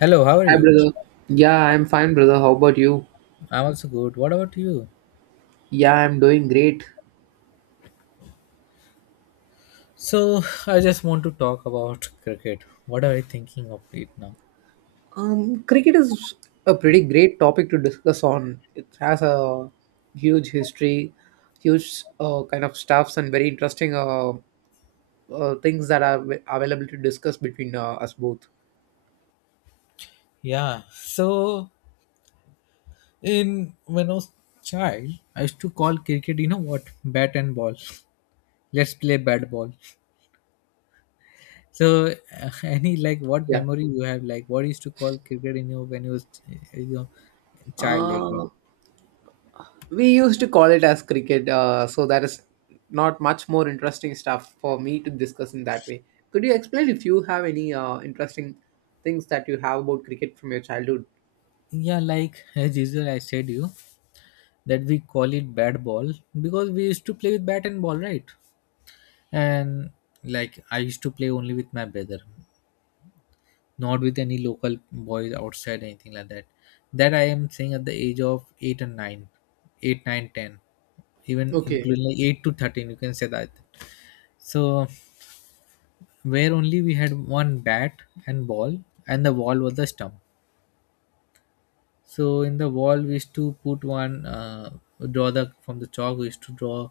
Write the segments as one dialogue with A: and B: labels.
A: Hello, how are
B: Hi,
A: you?
B: brother. Yeah, I'm fine, brother. How about you?
A: I'm also good. What about you?
B: Yeah, I'm doing great.
A: So, I just want to talk about cricket. What are you thinking of it now?
B: Cricket is a pretty great topic to discuss on. It has a huge history, huge kind of stuffs, and very interesting things that are available to discuss between us both.
A: Yeah. So, in when I was child, I used to call cricket, you know what? Bat and ball. Let's play bat ball. So, any like what
B: Yeah.
A: memory you have? Like what you used to call cricket, when you was child like that?
B: Uh, we used to call it as cricket so that is not much more interesting stuff for me to discuss in that way. Could you explain if you have any interesting things that you have about cricket from your childhood?
A: Yeah, like as usual, I said you that we call it bat ball because we used to play with bat and ball, right? And like I used to play only with my brother, not with any local boys outside anything like that. That I am saying at the age of 8 and 9, 8, 9, 10, even
B: Okay.
A: including like 8 to 13 you can say that. So where only we had one bat and ball, and the wall was the stump. So in the wall, we used to put one draw the from the chalk. We used to draw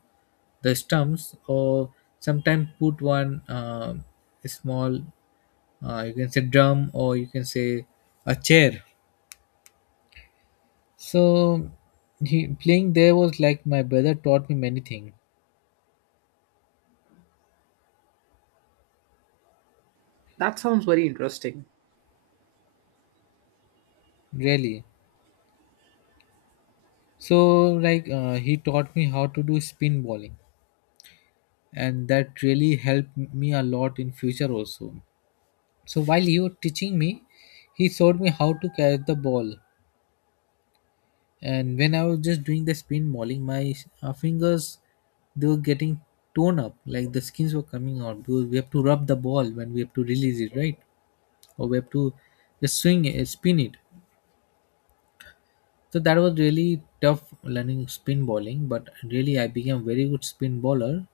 A: the stumps, or sometimes put one small, you can say drum, or you can say a chair. So playing there was like my brother taught me many things,
B: That sounds very interesting.
A: really. So like he taught me how to do spin bowling, and that really helped me a lot in future also. So while he was teaching me, he showed me how to catch the ball. And when I was just doing the spin bowling, my fingers they were getting torn up, like the skins were coming out because we have to rub the ball when we have to release it, right? Or we have to just swing it, spin it. So that was really tough learning spin bowling, but really I became a very good spin bowler.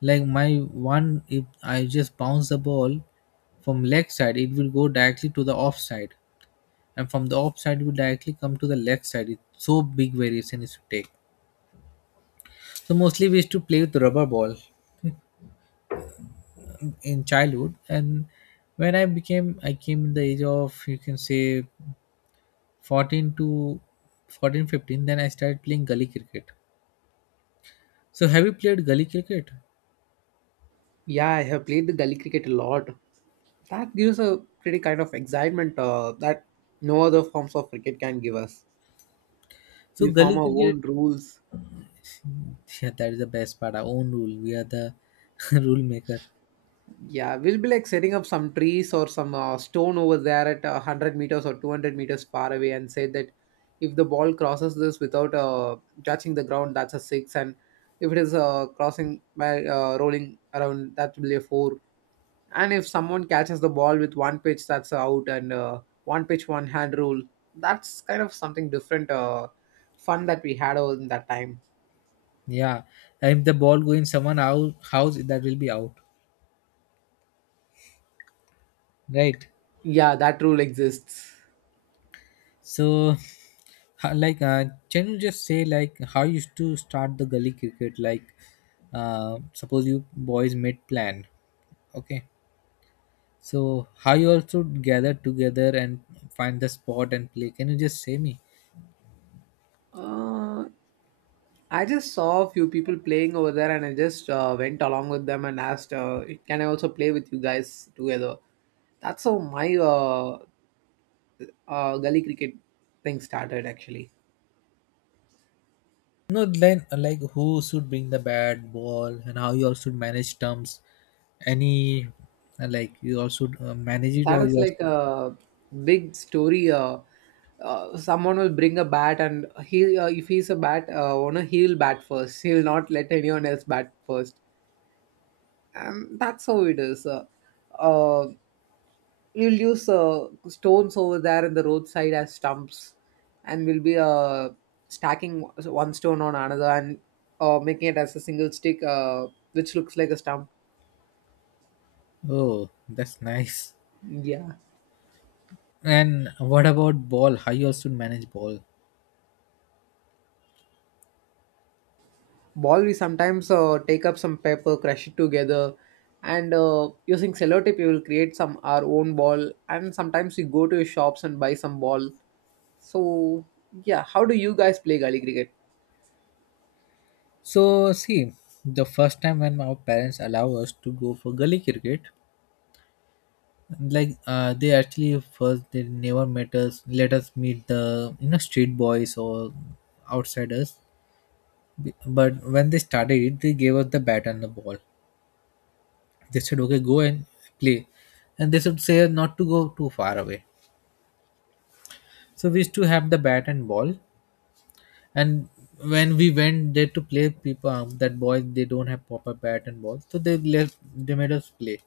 A: Like my one, if I just bounce the ball from leg side, it will go directly to the off side, and from the off side we directly come to the left side. It's so big variation is to take. So mostly we used to play with rubber ball in childhood. And when I came in the age of you can say 14 to 14 15, then I started playing gully cricket. So have you played gully cricket?
B: Yeah, I have played the gully cricket a lot. That gives a pretty kind of excitement that no other forms of cricket can give us.
A: So
B: We
A: gully
B: form our
A: cricket.
B: own rules.
A: Yeah, that is the best part. Our own rule, we are the rule maker.
B: Yeah, we'll be like setting up some trees or some stone over there at 100 meters or 200 meters far away and say that if the ball crosses this without touching the ground, that's a six. And if it is crossing by rolling around, that will be a four. And if someone catches the ball with one pitch, that's out. And one pitch, one hand rule. That's kind of something different, fun that we had over in that time.
A: Yeah. And if the ball go in someone out house, that will be out, right?
B: Yeah, that rule exists.
A: So, like, can you just say like how you used to start the gully cricket? Like, suppose you boys made plan, okay? So how you also gather together and find the spot and play? Can you just say me?
B: Uh, I just saw a few people playing over there and I just went along with them and asked, can I also play with you guys together? That's how my gully cricket thing started actually.
A: No, then like who should bring the bat, ball, and how you also manage terms? Any like you also manage it
B: That
A: or
B: is
A: you also?
B: like a big story. Someone will bring a bat and if he's a bat owner, he'll bat first. He'll not let anyone else bat first. And that's how it is. Uh, you'll use stones over there in the roadside as stumps, and we'll be stacking one stone on another and making it as a single stick which looks like a stump.
A: Oh, that's nice.
B: Yeah,
A: And what about ball? How you also manage ball?
B: ball we sometimes take up some paper, crush it together, and using sellotape we will create some our own ball. And sometimes we go to shops and buy some ball. So yeah, how do you guys play gully cricket?
A: So see, the first time when our parents allow us to go for gully cricket, like they actually first they never met us, let us meet the you know street boys or outsiders. But when they started it, they gave us the bat and the ball. They said, "Okay, go and play," and they should say not to go too far away. So we used to have the bat and ball, and when we went there to play, people that boys they don't have proper bat and ball, so they left they made us play,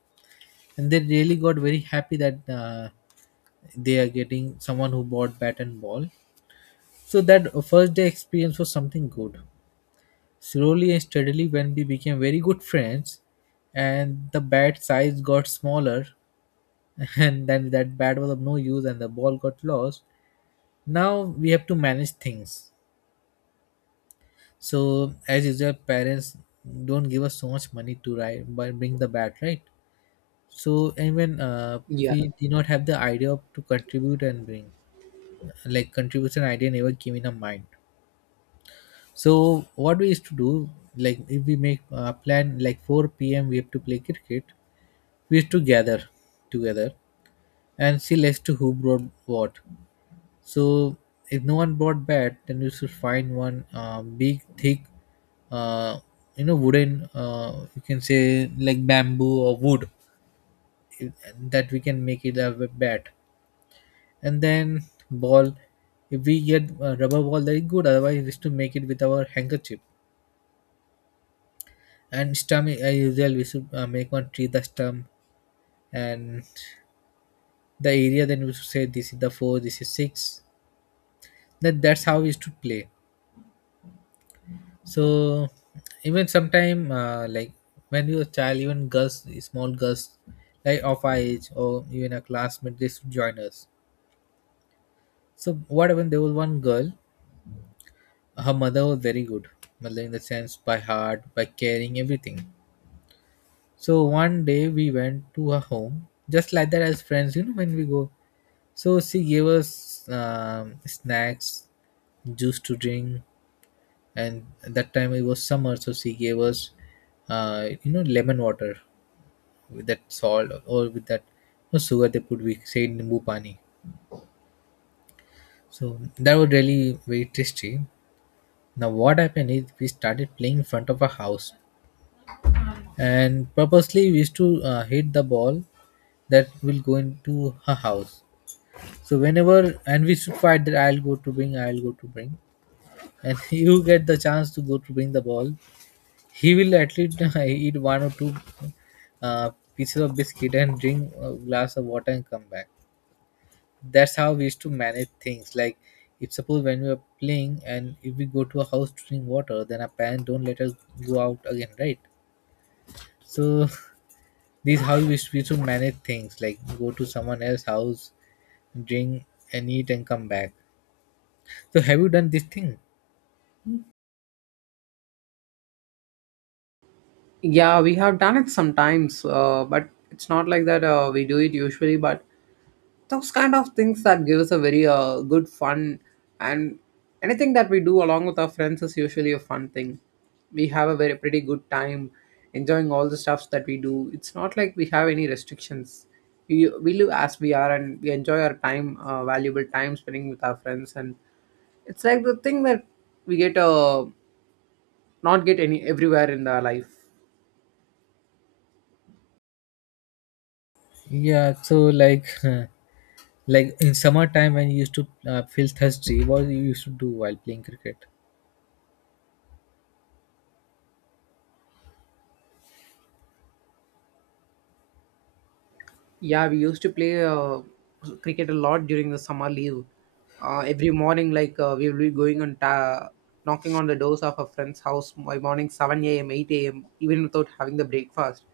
A: and they really got very happy that they are getting someone who bought bat and ball. So that first day experience was something good. Slowly and steadily, when we became very good friends, and the bat size got smaller, and then that bat was of no use, and the ball got lost. Now we have to manage things. So as usual, parents don't give us so much money to ride, bring the bat, right? So and when
B: Yeah.
A: we did not have the idea of to contribute and bring, like contribution idea never came in our mind. So what we used to do, like if we make a plan like 4 p.m we have to play cricket, we used to gather together and see as to who brought what. So if no one brought bat, then we should find one big thick uh, you know wooden you can say like bamboo or wood, eh, that we can make it a bat. And then ball, if we get a rubber ball that is good, otherwise we used to make it with our handkerchief. And stump, I usually we should make one tree the stump. And the area, then we should say this is the four, this is six. That's how we used to play. So even sometime like when you were a child, even girls, small girls, like of our age or even a classmate, they should join us. So what happened, there was one girl, her mother was very good mother, in the sense by heart by caring everything. So one day we went to her home, just like that as friends, you know, when we go. So she gave us snacks, juice to drink, and at that time it was summer, so she gave us, you know, lemon water with that salt or with that no sugar they put. We say nimbu pani. So that was really very tasty. Now what happened is we started playing in front of our house, and purposely we used to hit the ball that will go into her house. So whenever and we should fight that I'll go to bring, I'll go to bring, and you get the chance to go to bring the ball, he will at least eat one or two pieces of biscuit and drink a glass of water and come back. That's how we used to manage things. Like if suppose when we are playing and if we go to a house to drink water, then our parents don't let us go out again, right? So this is how we used to manage things. Like go to someone else's house, drink and eat and come back. So have you done this thing?
B: Yeah, we have done it sometimes, but it's not like that we do it usually. But those kind of things that give us a very good fun, and anything that we do along with our friends is usually a fun thing. We have a very pretty good time enjoying all the stuffs that we do. It's not like we have any restrictions. We live as we are, and we enjoy our time, valuable time spending with our friends, and it's like the thing that we get not get any everywhere in our life.
A: Yeah, so like like in summertime when you used to feel thirsty, what you used to do while playing cricket?
B: Yeah, we used to play cricket a lot during the summer leave. Every morning, like we will be going and knocking on the doors of a friend's house by morning 7 a.m., 8 a.m., even without having the breakfast.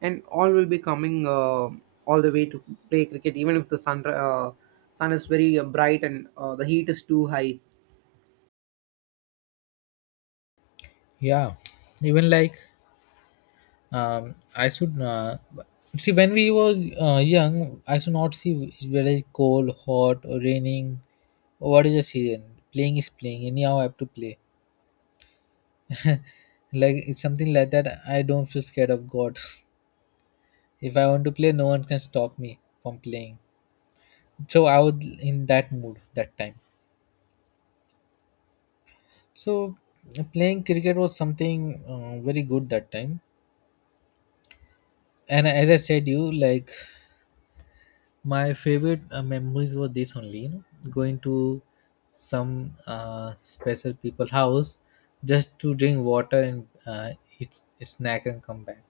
B: And all will be coming all the way to play cricket, even if the sun sun is very bright and the heat is too high.
A: Yeah. Even like I should see when we were young, I should not see whether it's cold, hot, or raining. What is the season? Playing is playing. Anyhow, I have to play. Like it's something like that. I don't feel scared of God. If I want to play, no one can stop me from playing. So I was in that mood that time. So playing cricket was something very good that time. And as I said, you like my favorite memories were this only. You know, going to some special people house just to drink water and eat snack and come back.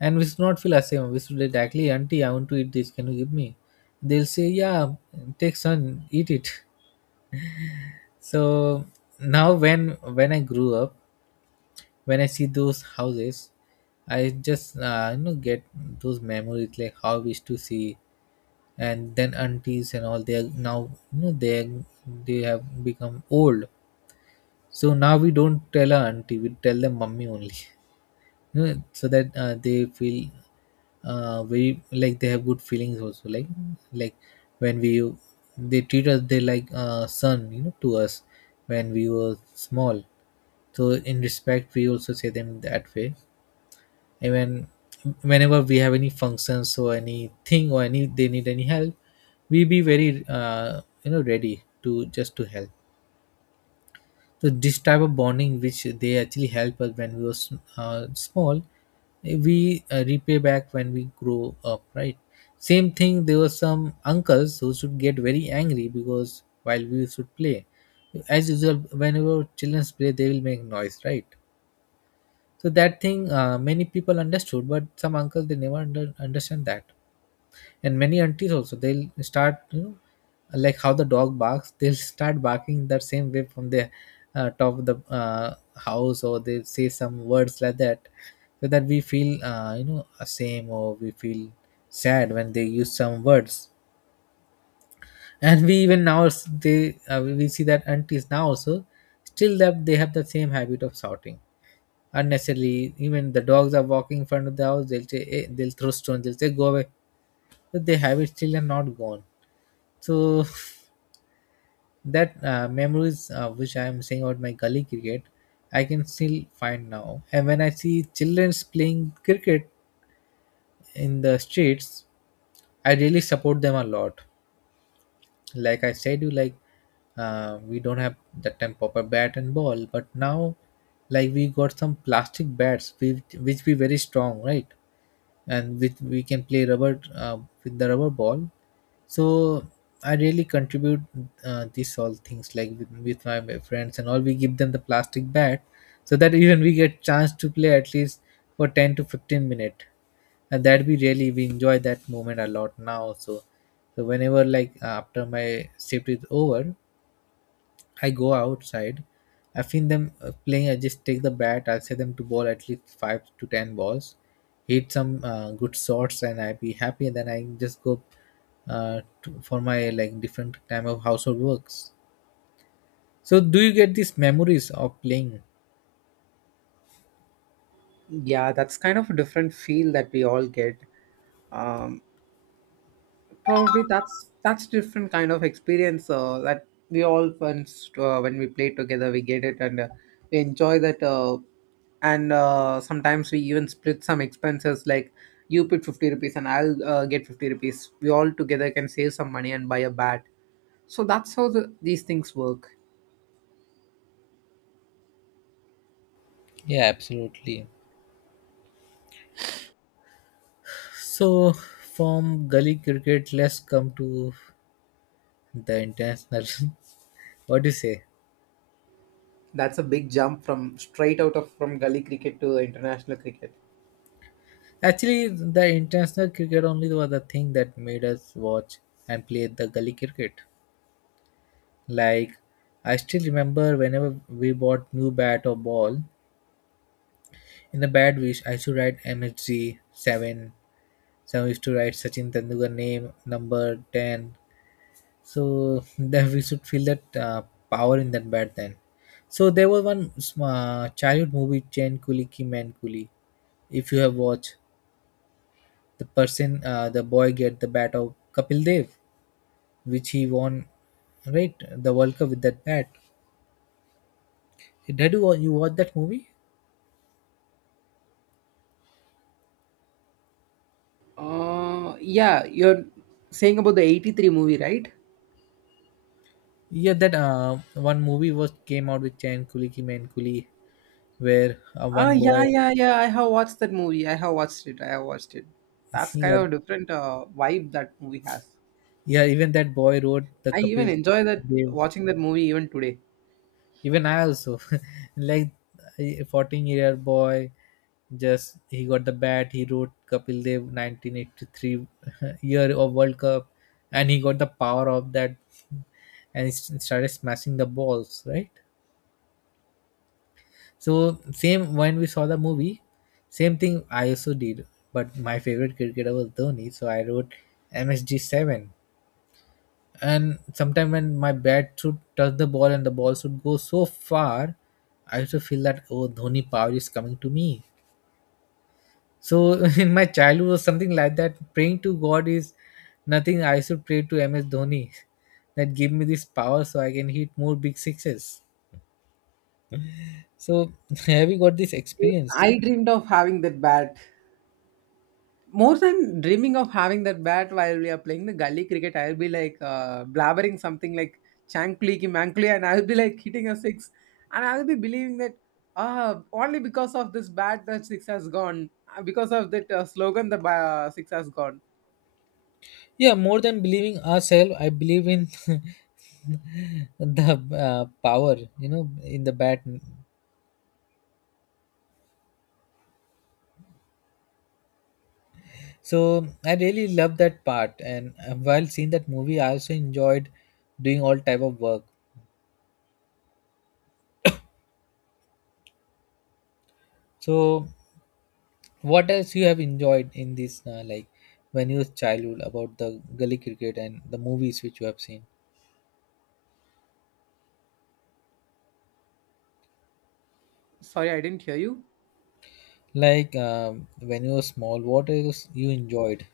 A: And we should not feel ashamed. We should directly, auntie, I want to eat this. Can you give me? They'll say, yeah, take son, eat it. So now when I grew up, when I see those houses, I just you know get those memories like how we used to see, and then aunties and all, they are now you know they have become old. So now we don't tell our auntie, we tell them mummy only, you know, so that they feel very like they have good feelings also. Like like when we they treat us, they like son you know to us when we were small. So in respect, we also say them that way. Even whenever we have any functions or anything or any they need any help, we be very you know ready to just to help. So this type of bonding which they actually help us when we were small, we repay back when we grow up, right? Same thing, there were some uncles who should get very angry because while we should play, as usual, whenever children play they will make noise, right? So that thing, many people understood, but some uncles they never understand that. And many aunties also, they'll start you know like how the dog barks, they'll start barking that same way from the top of the house, or they say some words like that, so that we feel you know same or we feel sad when they use some words. And we even now they we see that aunties now also still that they have the same habit of shouting unnecessarily. Even the dogs are walking in front of the house, they'll say, hey, they'll throw stones, they'll say, go away. But they have it still and not gone. So that memories which I am saying about my gully cricket, I can still find now. And when I see childrens playing cricket in the streets, I really support them a lot. Like I said, you like we don't have that time proper bat and ball, but now like we got some plastic bats which be very strong, right? And with we can play rubber with the rubber ball. So I really contribute these all things like with my friends and all, we give them the plastic bat so that even we get chance to play at least for 10 to 15 minute, and that we really we enjoy that moment a lot now. So so whenever like after my shift is over, I go outside. I've seen them playing. I just take the bat. I'll set them to bowl at least five to ten balls, hit some good shots, and I be happy. And then I just go for my like different time of household works. So, do you get these memories of playing?
B: Yeah, that's kind of a different feel that we all get. Um, Probably that's different kind of experience that we all once when we play together we get it, and we enjoy that, and sometimes we even split some expenses like you put 50 rupees and I'll get 50 rupees we all together can save some money and buy a bat. So that's how these things work.
A: Yeah, absolutely. So, from gully cricket, let's come to the international. What do you say?
B: That's a big jump from straight out of from gully cricket to international cricket.
A: Actually, the international cricket only was the thing that made us watch and play the gully cricket. Like, I still remember whenever we bought new bat or ball, in the bad wish I should write MHG 7. Some used to write Sachin Tendulkar name, number 10. So that we should feel that power in that bat then. So there was one childhood movie, Chain Kuli Ki Man Kuli. If you have watched, the person, the boy get the bat of Kapil Dev, which he won, right, the World Cup with that bat. Did you you watch that movie?
B: Yeah, you're saying about the 83 movie, right?
A: Yeah, that one movie was came out with Chan Kuli Ki Main Kuli, where
B: Ah
A: one
B: yeah,
A: boy,
B: yeah, yeah. I have watched that movie. I have watched it. I have watched it. That's kind
A: yeah,
B: of a different vibe that movie has.
A: yeah, even that boy wrote the
B: I even
A: Kapil
B: enjoy that
A: Dev.
B: watching that movie even today.
A: Even I also, like a 14 year boy, just he got the bat. He wrote Kapil Dev 1983 year of World Cup, and he got the power of that, and he started smashing the balls. Right? So same when we saw the movie, same thing I also did. But my favorite cricketer was Dhoni, so I wrote MSG seven. And sometime when my bat should touch the ball and the ball should go so far, I used to feel that oh Dhoni power is coming to me. So in my childhood was something like that. Praying to God is nothing. I should pray to MS Dhoni that give me this power so I can hit more big sixes. So have you got this
B: Even
A: experience?
B: I dreamed of having that bat. More than dreaming of having that bat while we are playing the gully cricket, I'll be like blabbering something like chankli ki mankli, and I'll be like hitting a six, and I'll be believing that ah only because of this bat that six has gone. Ah, because of that slogan the six has gone.
A: Yeah, more than believing ourselves, I believe in the power, you know, in the bat. So I really love that part, and while seeing that movie, I also enjoyed doing all type of work. So, what else you have enjoyed in this, like when you was childhood about the gully cricket and the movies which you have seen?
B: Sorry, I didn't hear you.
A: Like when you were small, what else you enjoyed?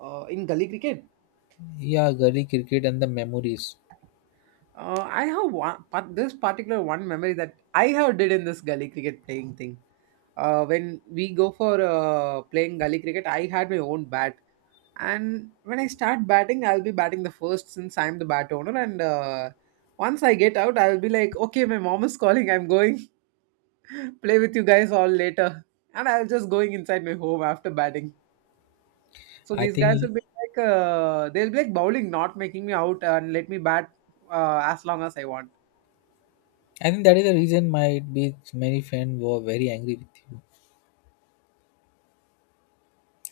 B: In gully cricket?
A: Yeah, gully cricket and the memories.
B: I have one, but this particular one memory that I have did in this gully cricket playing thing. When we go for playing gully cricket, I had my own bat, and when I start batting, I'll be batting the first since I'm the bat owner. And once I get out, I'll be like, okay, my mom is calling. I'm going play with you guys all later, and I'll just going inside my home after batting. So
A: I
B: these guys
A: think
B: will be like, they'll be like bowling, not making me out and let me bat as long as I want.
A: I think that is the reason might be many friends were very angry with you.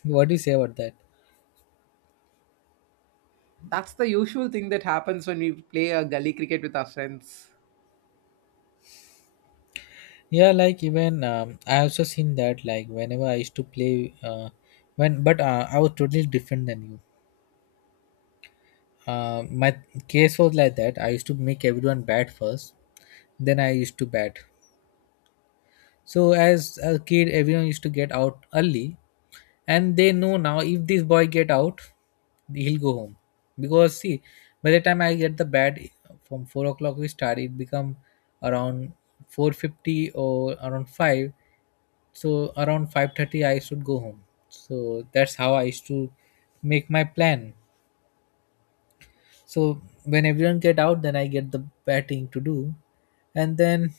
A: What do you say about that?
B: That's the usual thing that happens when we play a gully cricket with our friends.
A: Yeah, like even I also seen that like whenever I used to play, when but I was totally different than you. My case was like that. I used to make everyone bat first, then I used to bat. So as a kid, everyone used to get out early, and they know now if this boy get out, he'll go home because see, by the time I get the bat, from 4 o'clock we start, it become around 4:50 or around five. So around 5:30, I should go home. So that's how I used to make my plan. So when everyone get out, then I get the batting to do, and then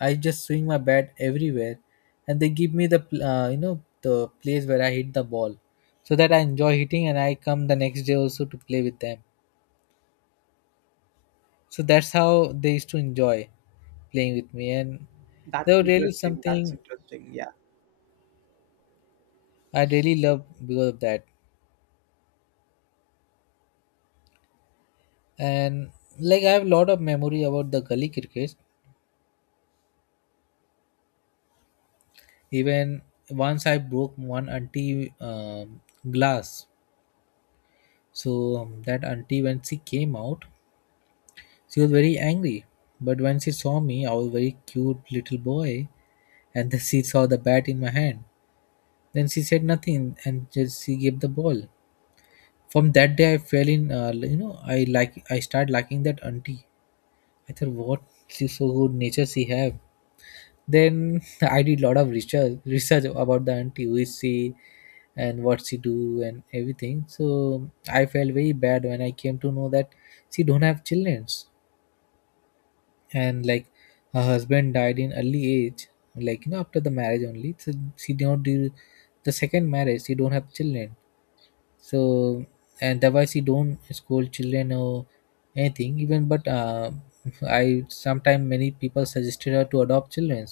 A: I just swing my bat everywhere, and they give me the you know the place where I hit the ball, so that I enjoy hitting, and I come the next day also to play with them. So that's how they used to enjoy playing with me, and
B: That's
A: they were really
B: interesting. That's
A: something
B: interesting. Yeah.
A: I really love because of that. And like I have a lot of memory about the gully cricket. Even once I broke one anti glass. So that auntie, when she came out, she was very angry. But when she saw me, I was a very cute little boy, and then she saw the bat in my hand. Then she said nothing, and just she gave the ball. From that day, I fell in. You know, I started liking that auntie. I thought, what, she's so good nature she have. Then I did lot of research about the auntie, who is she, and what she do and everything. So I felt very bad when I came to know that she don't have childrens, and like her husband died in early age, like you know after the marriage only. So she did not do the second marriage, she don't have children. So, and otherwise she don't scold children or anything even, but I sometime, many people suggested her to adopt children,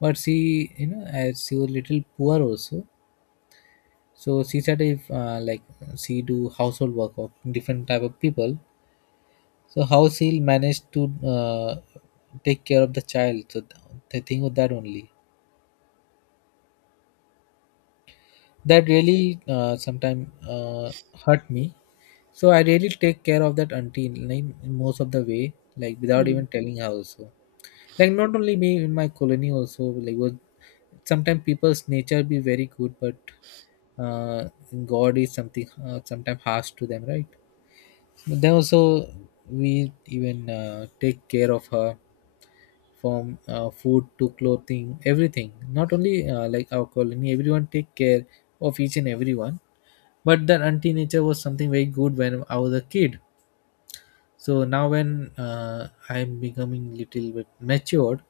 A: but she, you know, as she was little poor also, so she said if like she do household work of different type of people, so how she'll manage to uh, take care of the child? So the thing with that only, that really sometimes hurt me. So I really take care of that auntie in, like, in most of the way, like without even
B: Mm.
A: telling her also. Like not only me, in my colony also, like was sometimes people's nature be very good, but uh, God is something sometimes harsh to them, right? But then also we even take care of her from food to clothing everything, not only like our colony everyone take care of each and everyone. But that auntie nature was something very good when I was a kid. So now when I'm becoming little bit matured,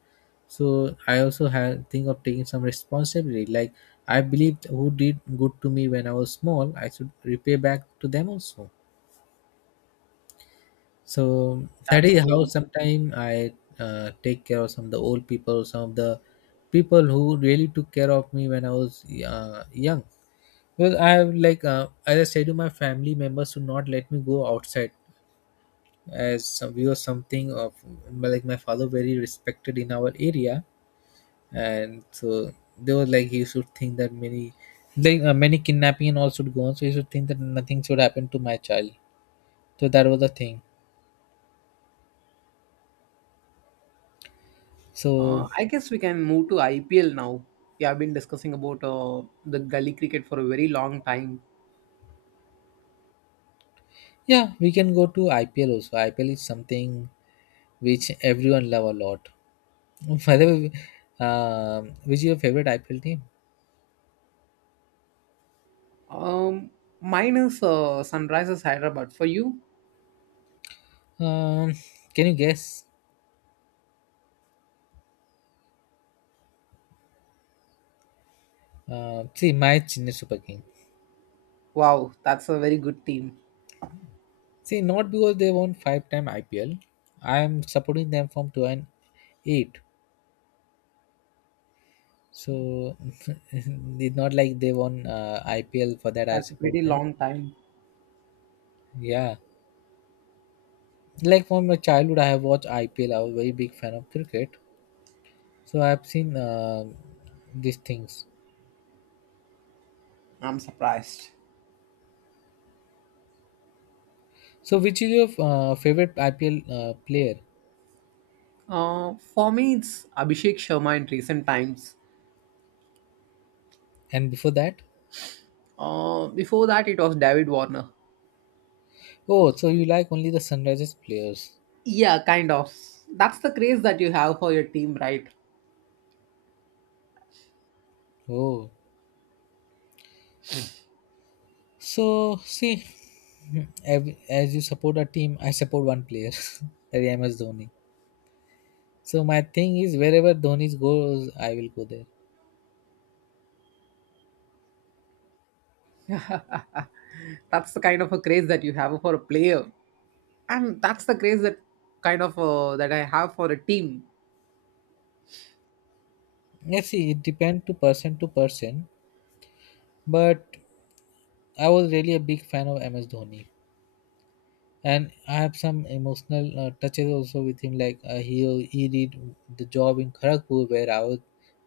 A: so I also had think of taking some responsibility, like I believed who did good to me when I was small I should repay back to them also. So that
B: That's
A: is how
B: cool.
A: sometimes I take care of some of the old people, some of the people who really took care of me when I was young. Well, I have like as I said to my family members to not let me go outside, as some, we were something of like my father very respected in our area, and so they were like he should think that many, like many kidnapping and all should go on, so he should think that nothing should happen to my child. So that was the thing. So
B: I guess we can move to IPL now. Yeah, I have been discussing about the gully cricket for a very long time.
A: yeah, we can go to IPL also. IPL is something which everyone love a lot. By the way, which is your favorite IPL team?
B: Um, mine is Sunrisers Hyderabad. For you,
A: Um, can you guess? See, my Chennai Super King.
B: wow, that's a very good team.
A: See, not because they won five-time IPL. I P L. I am supporting them from two and eight. So it's not like they won IPL for that. I
B: That's a
A: support
B: pretty
A: them.
B: long time.
A: Yeah, like from my childhood, I have watched IPL. I was a very big fan of cricket. So I've seen these things.
B: I'm surprised.
A: So which is your favorite IPL player?
B: For me, it's Abhishek Sharma in recent times.
A: And before that,
B: Before that, it was David Warner.
A: oh, so you like only the Sunrisers players?
B: Yeah, kind of. That's the craze that you have for your team, right?
A: Oh, so see, as you support a team, I support one player, that is MS Dhoni. So my thing is wherever Dhoni goes, I will go there.
B: That's the kind of a craze that you have for a player, and that's the craze that kind of that I have for a team.
A: Let's see, it depends to person, but I was really a big fan of MS Dhoni. And I have some emotional touches also with him. Like he did the job in Kharagpur where I was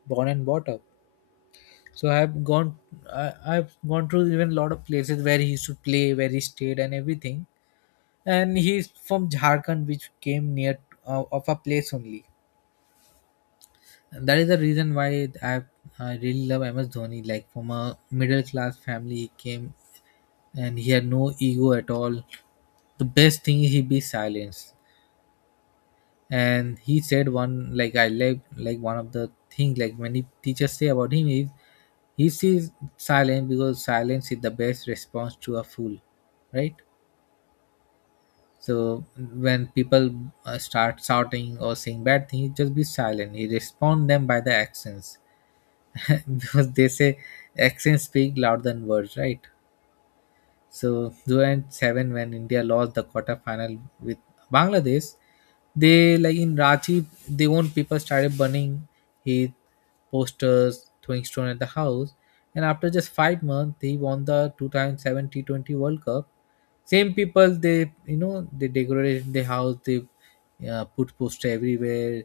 A: born and brought up. So I have gone, I've gone through even a lot of places where he used to play, where he stayed and everything. And he's from Jharkhand, which came near of a place only. And that is the reason why I really love MS Dhoni. Like from a middle class family, he came and he had no ego at all. The best thing is he be silenced and he said one like I like one of the things, like many teachers say about him is he sees silent because silence is the best response to a fool, right? So when people start shouting or saying bad things, just be silent. You respond them by the accents. Because they say accents speak louder than words, right? So 2007, when India lost the quarterfinal with Bangladesh, they, like in Ranchi, they own people started burning his posters, throwing stone at the house. And after just 5 months, he won the 2007 T20 World Cup. Same people, they, you know, they decorated the house, they put poster everywhere,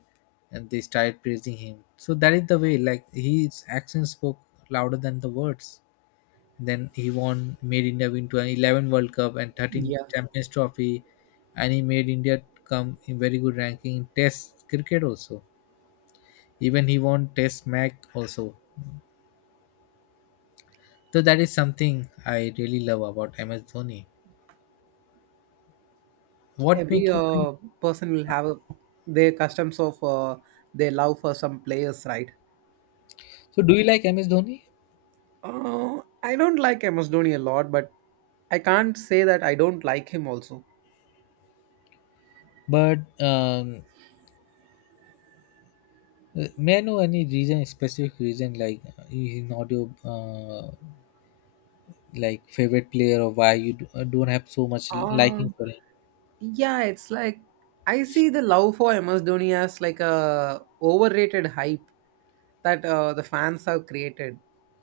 A: and they started praising him. So that is the way. Like, his actions spoke louder than the words. Then he won, made India win to an 11 World Cup and 13
B: Yeah,
A: Champions Trophy, and he made India come in very good ranking in Test cricket also. Even he won Test match also. So that is something I really love about MS Dhoni. What
B: every
A: make you feel?
B: person will have their customs of their love for some players, right?
A: So do you like MS Dhoni?
B: Uh, I don't like MS Dhoni a lot, but I can't say that I don't like him also.
A: But may I know any reason, specific reason, like he's not your like favorite player? Or why you do, don't have so much liking
B: Um,
A: for him?
B: yeah, it's like I see the love for MS Dhoni as like a overrated hype that the fans have created.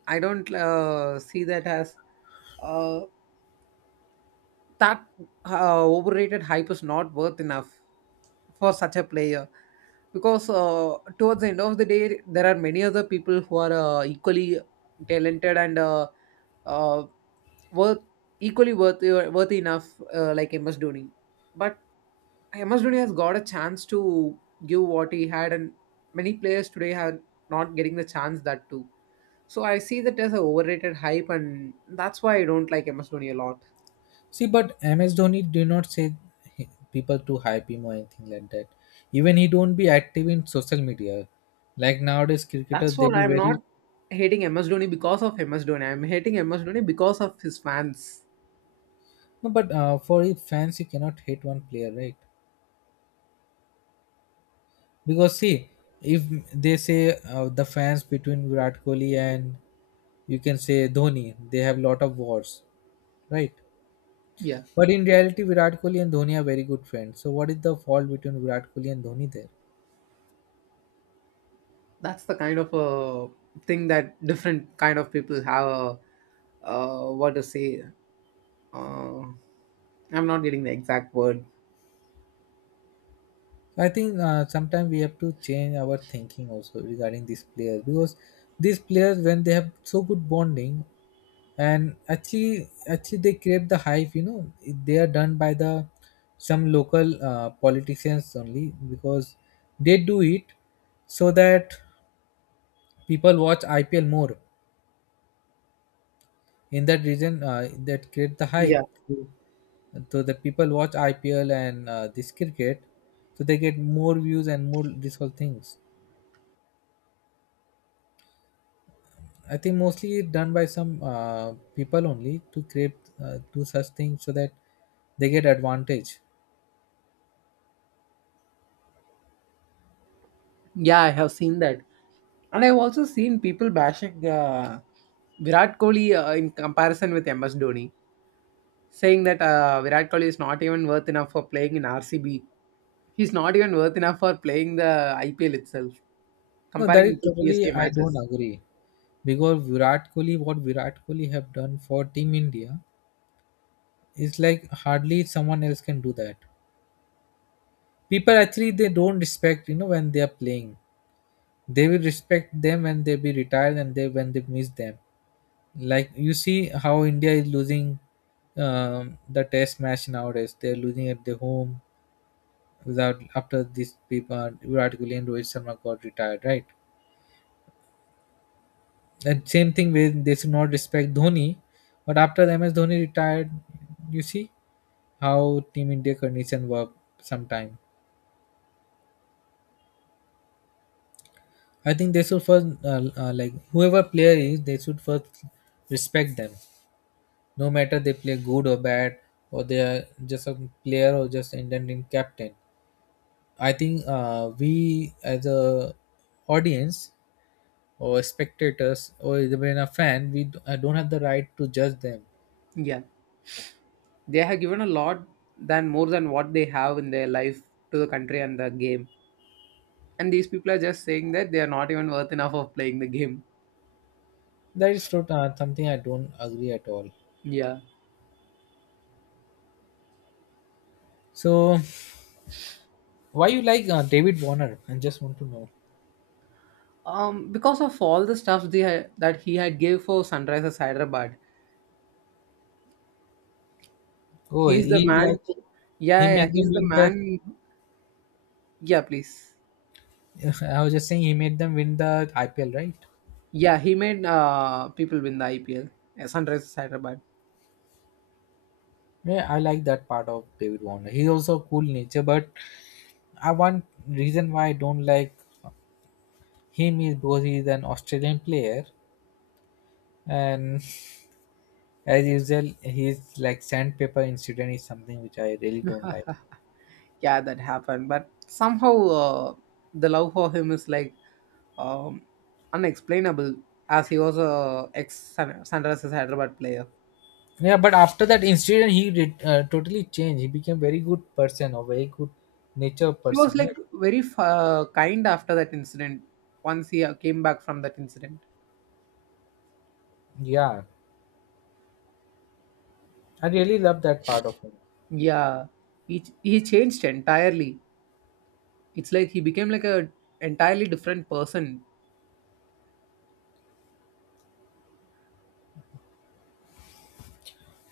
B: I don't see that as uh, that overrated hype is not worth enough for such a player because towards the end of the day there are many other people who are equally talented and uh, worth equally worth worthy enough like MS Dhoni. But Amos Dhoni has got a chance to give what he had, and many players today are not getting the chance that too. So I see that as a overrated hype, and that's why I don't like MS Dhoni a lot.
A: See, but MS Dhoni do not say people to hype him or anything like that. Even he don't be active in social media. Like nowadays, cricketers
B: That's
A: they
B: what
A: be
B: I'm not
A: very
B: hating MS Dhoni because of MS Dhoni. I'm hating MS Dhoni because of his fans.
A: no. But for it, fans, you cannot hate one player, right? Because see, if they say the fans between Virat Kohli and, you can say, Dhoni, they have lot of wars, right?
B: Yeah,
A: But in reality, Virat Kohli and Dhoni are very good friends. So what is the fault between Virat Kohli and Dhoni there?
B: that's the kind of a thing that different kind of people have. What to say? Uh, I'm not getting the exact word.
A: So, I think sometimes we have to change our thinking also regarding these players. Because these players, when they have so good bonding, and actually they create the hype, you know, they are done by the some local politicians only, because they do it so that people watch IPL more in that region. Uh, that create the
B: Yeah,
A: hype, so the people watch IPL and this cricket, so they get more views and more these whole things. I think mostly done by some people only to create, do such things so that they get advantage.
B: yeah, I have seen that. And I've also seen people bashing Virat Kohli in comparison with MS Dhoni, saying that Virat Kohli is not even worth enough for playing in RCB. He's not even worth enough for playing the IPL itself,
A: No, that
B: comparing
A: is
B: it to
A: totally
B: CSK
A: I don't
B: matches.
A: agree. Because Virat Kohli, what Virat Kohli have done for Team India is like hardly someone else can do that. People actually they don't respect, you know, when they are playing. They will respect them when they be retired and they when they miss them. Like, you see how India is losing the test match nowadays. They're losing at their home without, after these people Virat Kohli and Rohit Sharma got retired, right? And same thing with they should not respect Dhoni, but after MS Dhoni retired, you see how Team India condition work sometime. I think they should first like whoever player is, they should first respect them. No matter they play good or bad, or they are just a player or just Indian team captain. I think we as a audience or spectators or even a fan, I don't have the right to judge them.
B: Yeah, they have given a lot than more than what they have in their life to the country and the game. And these people are just saying that they are not even worth enough of playing the game.
A: Something I don't agree at all.
B: Yeah.
A: So why you like David Warner? I just want to know.
B: Because of all the stuff they had, that he had gave for Sunrisers Hyderabad,
A: Oh,
B: he's the
A: he
B: man
A: like
B: who, yeah,
A: he
B: yeah, yeah,
A: made them
B: he's the
A: win the.
B: man. Yeah, please.
A: I was just saying he made them win the IPL, right?
B: Yeah, he made people win the IPL. Yeah, Sunrisers Hyderabad.
A: Yeah, I like that part of David Warner. He's also a cool nature. But I, one reason why I don't like him is because he's an Australian player and as usual, his like sandpaper incident is something which I really don't like.
B: Yeah, that happened. But somehow uh, the love for him is like um, unexplainable, as he was a ex Sunrisers Hyderabad player.
A: Yeah, but after that incident, he did totally changed. He became very good person, or very good nature
B: He was
A: person, right?
B: like very kind after that incident. Once he came back from that incident,
A: Yeah, I really love that part of him.
B: yeah, he changed entirely. It's like he became like a entirely different person.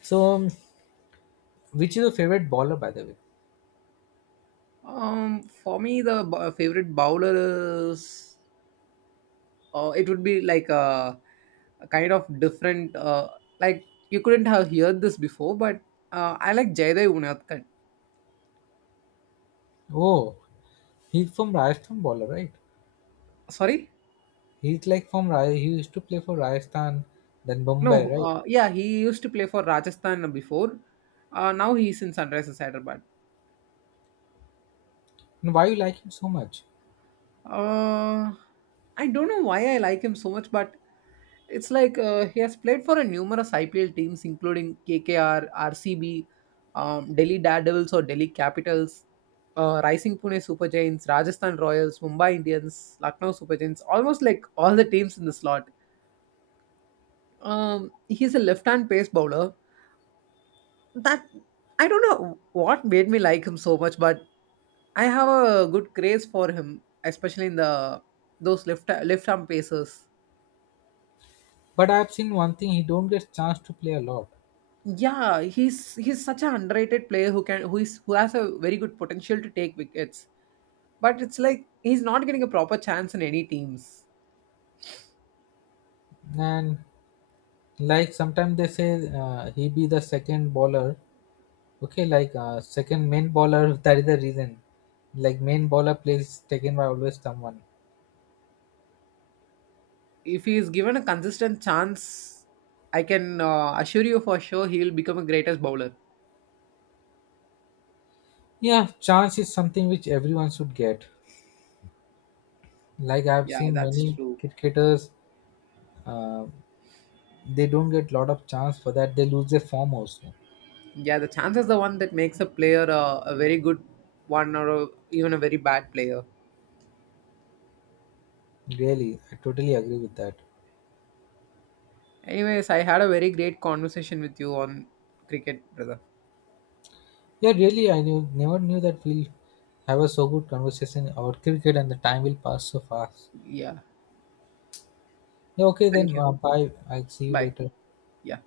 A: So, which is your favorite bowler, by the way?
B: Um for me the favorite bowler is it would be like a kind of different like you couldn't have heard this before but I like Jaydev Unadkat.
A: Oh, he's from Rajasthan bowler, right?
B: Sorry.
A: He's like from Raj. He used to play for Rajasthan, then
B: No.
A: Mumbai, right?
B: Yeah, he used to play for Rajasthan before. Now he's in Sunrisers Hyderabad.
A: And why you like him so much?
B: Uh, I don't know why I like him so much, but it's like he has played for a numerous IPL teams, including KKR, RCB, Delhi Daredevils or Delhi Capitals, Rising Pune Super Giants, Rajasthan Royals, Mumbai Indians, Lucknow Super Giants, almost like all the teams in the slot. He's a left-hand pace bowler that I don't know what made me like him so much, but I have a good craze for him, especially in the those left arm paces.
A: But I've seen one thing: he don't get chance to play a lot,
B: Yeah, he's such an underrated player who can who is who has a very good potential to take wickets. But it's like he's not getting a proper chance in any teams.
A: and like sometimes they say he be the second bowler. Okay, like second main bowler that is the reason. Like, main bowler plays taken by always someone.
B: If he is given a consistent chance, I can assure you for sure he'll become a greatest bowler.
A: Yeah, chance is something which everyone should get. Like, I've
B: Yeah,
A: seen many
B: that's true.
A: cricketers, uh, they don't get lot of chance, for that they lose their form also.
B: Yeah, the chance is the one that makes a player a very good one or even a very bad player.
A: Really, I totally agree with that.
B: Anyways, I had a very great conversation with you on cricket, brother.
A: Yeah, really, I knew never knew that we'll have a so good conversation about cricket and the time will pass so fast.
B: Yeah.
A: Yeah, okay, then
B: Thank you.
A: bye, I'll see you
B: Bye.
A: later.
B: Yeah.